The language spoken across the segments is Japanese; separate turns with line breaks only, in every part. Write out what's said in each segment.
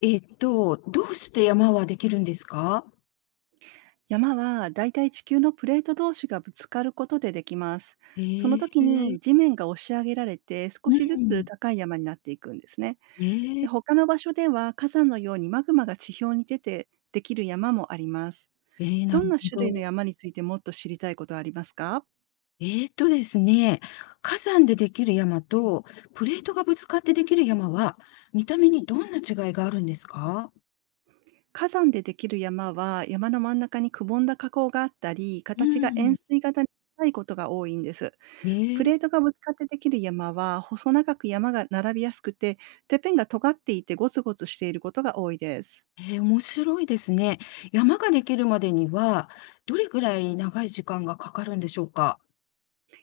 どうして山はできるんですか？
山はだいたい地球のプレート同士がぶつかることでできます。その
え
時
え、
に地面が押し上げられて少
う
しずつ
ん。
高い山になっていくんですね。
え
で、
え、
他の場所では火山のようにマグマが地表に出てできる山もあります。
ええ、な
ど
る
んな
ほ
種類の
ど。
山についてもっと知りたいことはありますか？
えっとですね、火山でできる山とプレートがぶつかってできる山は、見た目にどんな違いがあるんですか？
火山でできる山は、山の真ん中にくぼんだ火口があったり、
う
形が
ん。
円錐型に近いことが多いんです。プ
ええ、
レートがぶつかってできる山は、細長く山が並びやすくて、てっぺんが尖っていてゴツゴツしていることが多いです。
ええ、面白いですね。山ができるまでには、どれくらい長い時間がかかるんでしょうか？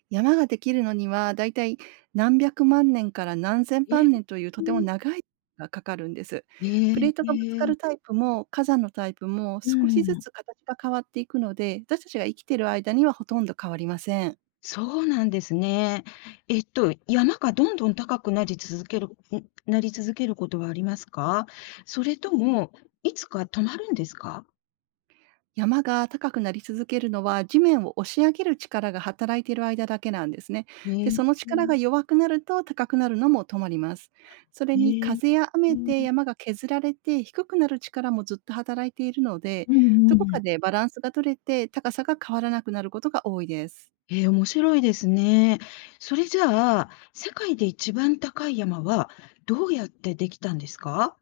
山ができるのには、だいたい何百万年から何千
え
万
え、
年というとても長い時間がかかるんです。
え
プレ
え、
ートがぶつ
え
か
え、
るタイプも火山のタイプも
う
少しず
ん。
つ形が変わっていくので、私たちが生きている間にはほとんど変わりません。
そうなんですね。山がどんどん高くなり続けるんなり続けることはありますか？それとも、いつか止まるんですか？
山が高くなり続けるのは、地面を押し上げる力が働いている間だけなんですね。
へ
で、
え。
その力が弱くなると高くなるのも止まります。それに、
へえ。
風や
う
雨
ん
で山が削られて低くなる力もずっと働いているので、
う
どこ
ん。
かでバランスが取れて高さが変わらなくなることが多いです。
へえ、面白いですね。それじゃあ、世界で一番高い山はどうやってできたんですか？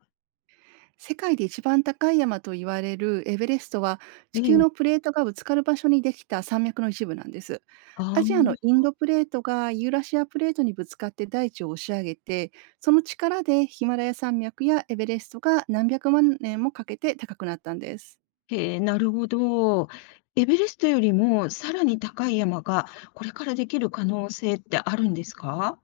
世界で一番高い山と言われるエベレストは、地
え
球
え。
のプレートがぶつかる場所にできた山脈の一部なんです。
あ
ア
あ、
ジアのインドプレートがユーラシアプレートにぶつかって大地を押し上げて、その力でヒマラヤ山脈やエベレストが何百万年もかけて高くなったんです。
へえ、なるほど。エベレストよりもさらに高い山が、これからできる可能性ってあるんですか？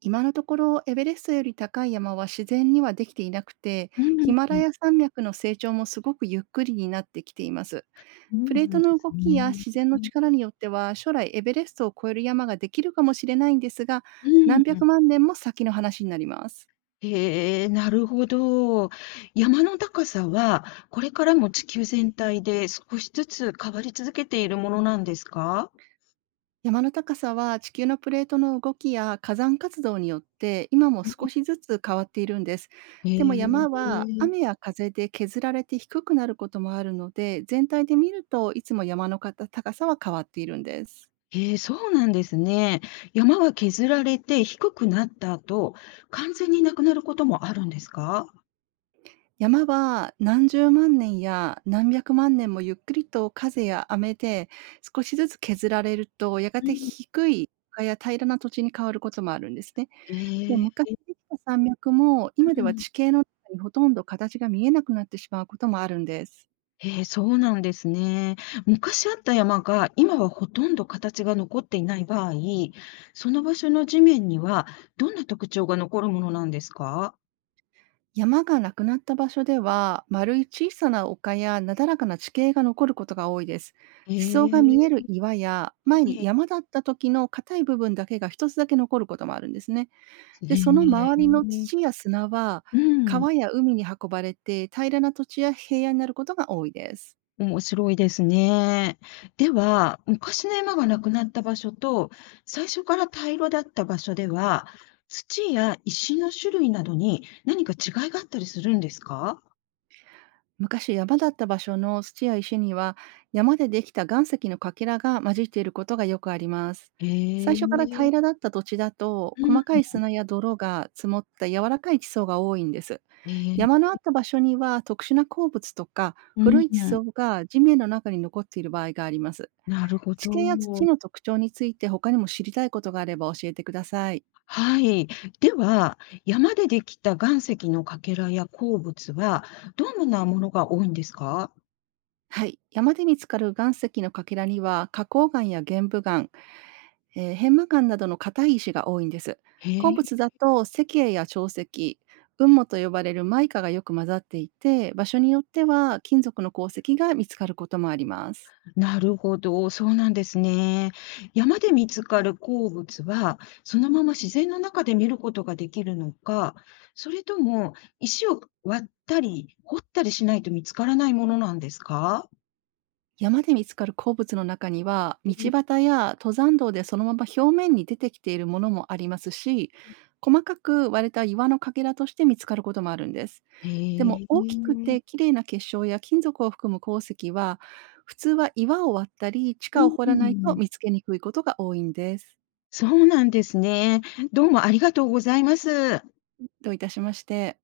今のところエベレストより高い山は自然にはできていなくて、
う
ヒマ
ん、
ラヤ山脈の成長もすごくゆっくりになってきています。
そう
プレー
な
ト
んで
の
す
動きや
ね。
自然
う
の力によっては、将来エベレストを越える山ができるかもしれないんですが、何
ん。
百万年も先の話になります。
へえ、なるほど。山の高さは、これからも地球全体で少しずつ変わり続けているものなんですか？
山の高さは、地球のプレートの動きや火山活動によって今も
うん。
少しずつ変わっているんです。
へ
でも、山は雨
え。
や風で削られて低くなることもあるので、全体で見るといつも山のかた高さは変わっているんです。
へえ、そうなんですね。山は削られて低くなった後、完全になくなることもあるんですか？
山は何十万年や何百万年もゆっくりと風や雨で少しずつ削られると、やが
う
て
ん。
低い丘や平らな土地に変わることもあるんですね。で、
へ
昔
え。
できた山脈も今
う
では
ん。
地形の中にほとんど形が見えなくなってしまうこともあるんです。
へえ、そうなんですね。昔あった山が今はほとんど形が残っていない場合、その場所の地面にはどんな特徴が残るものなんですか？
山がなくなった場所では、丸い小さな丘やなだらかな地形が残ることが多いです。
へ
地
え、
層が見え
は
る岩や、前に
い。
山だった時の硬い部分だけが一つだけ残ることもあるんですね。で、その
へ
周りの土
え。
や砂は、
うん、
川や海に運ばれて、平らな土地や平野になることが多いです。
面白いですね。では、昔の山がなくなった場所と、最初から平らだった場所では、土や石の種類などに何か違いがあったりするんですか？
昔山だった場所の土や石には、山でできた岩石のかけらが混じっていることがよくあります。
へ
最初から
え。
平らだった土地だと、
う
細か
ん。
い砂や泥が積もった柔らかい地層が多いんです。
へえ。
山のあった場所には、特殊な鉱物とか
う
古
ん、
い地層が地面の中に残っている場合があります。
なるほ
地形や土
ど。
の特徴について他にも知りたいことがあれば教えてください。
はい。では、山でできた岩石のかけらや鉱物は、どのようなものが多いんですか？
はい。山で見つかる岩石のかけらには、花崗岩や玄武岩、片麻岩などの硬い石が多いんです。
へ
鉱
え、
物だと石英や長石、雲母と呼ばれるマイカがよく混ざっていて、場所によっては金属の鉱石が見つかることもあります。
なるほど、そうなんですね。山で見つかる鉱物は、そのまま自然の中で見ることができるのか、それとも石を割ったり掘ったりしないと見つからないものなんですか？
山で見つかる鉱物の中には、道端や登山道でそのまま表面に出てきているものもありますし、細かく割れた岩のかけらとして見つかることもあるんです。でも、
へ
大きく
え。
て綺麗な結晶や金属を含む鉱石は、普通は岩を割ったり地
う
下を掘らないと
ん。
見つけにくいことが多いんです。
そうなんですね。どうもありがとうございます。
どういたしまして。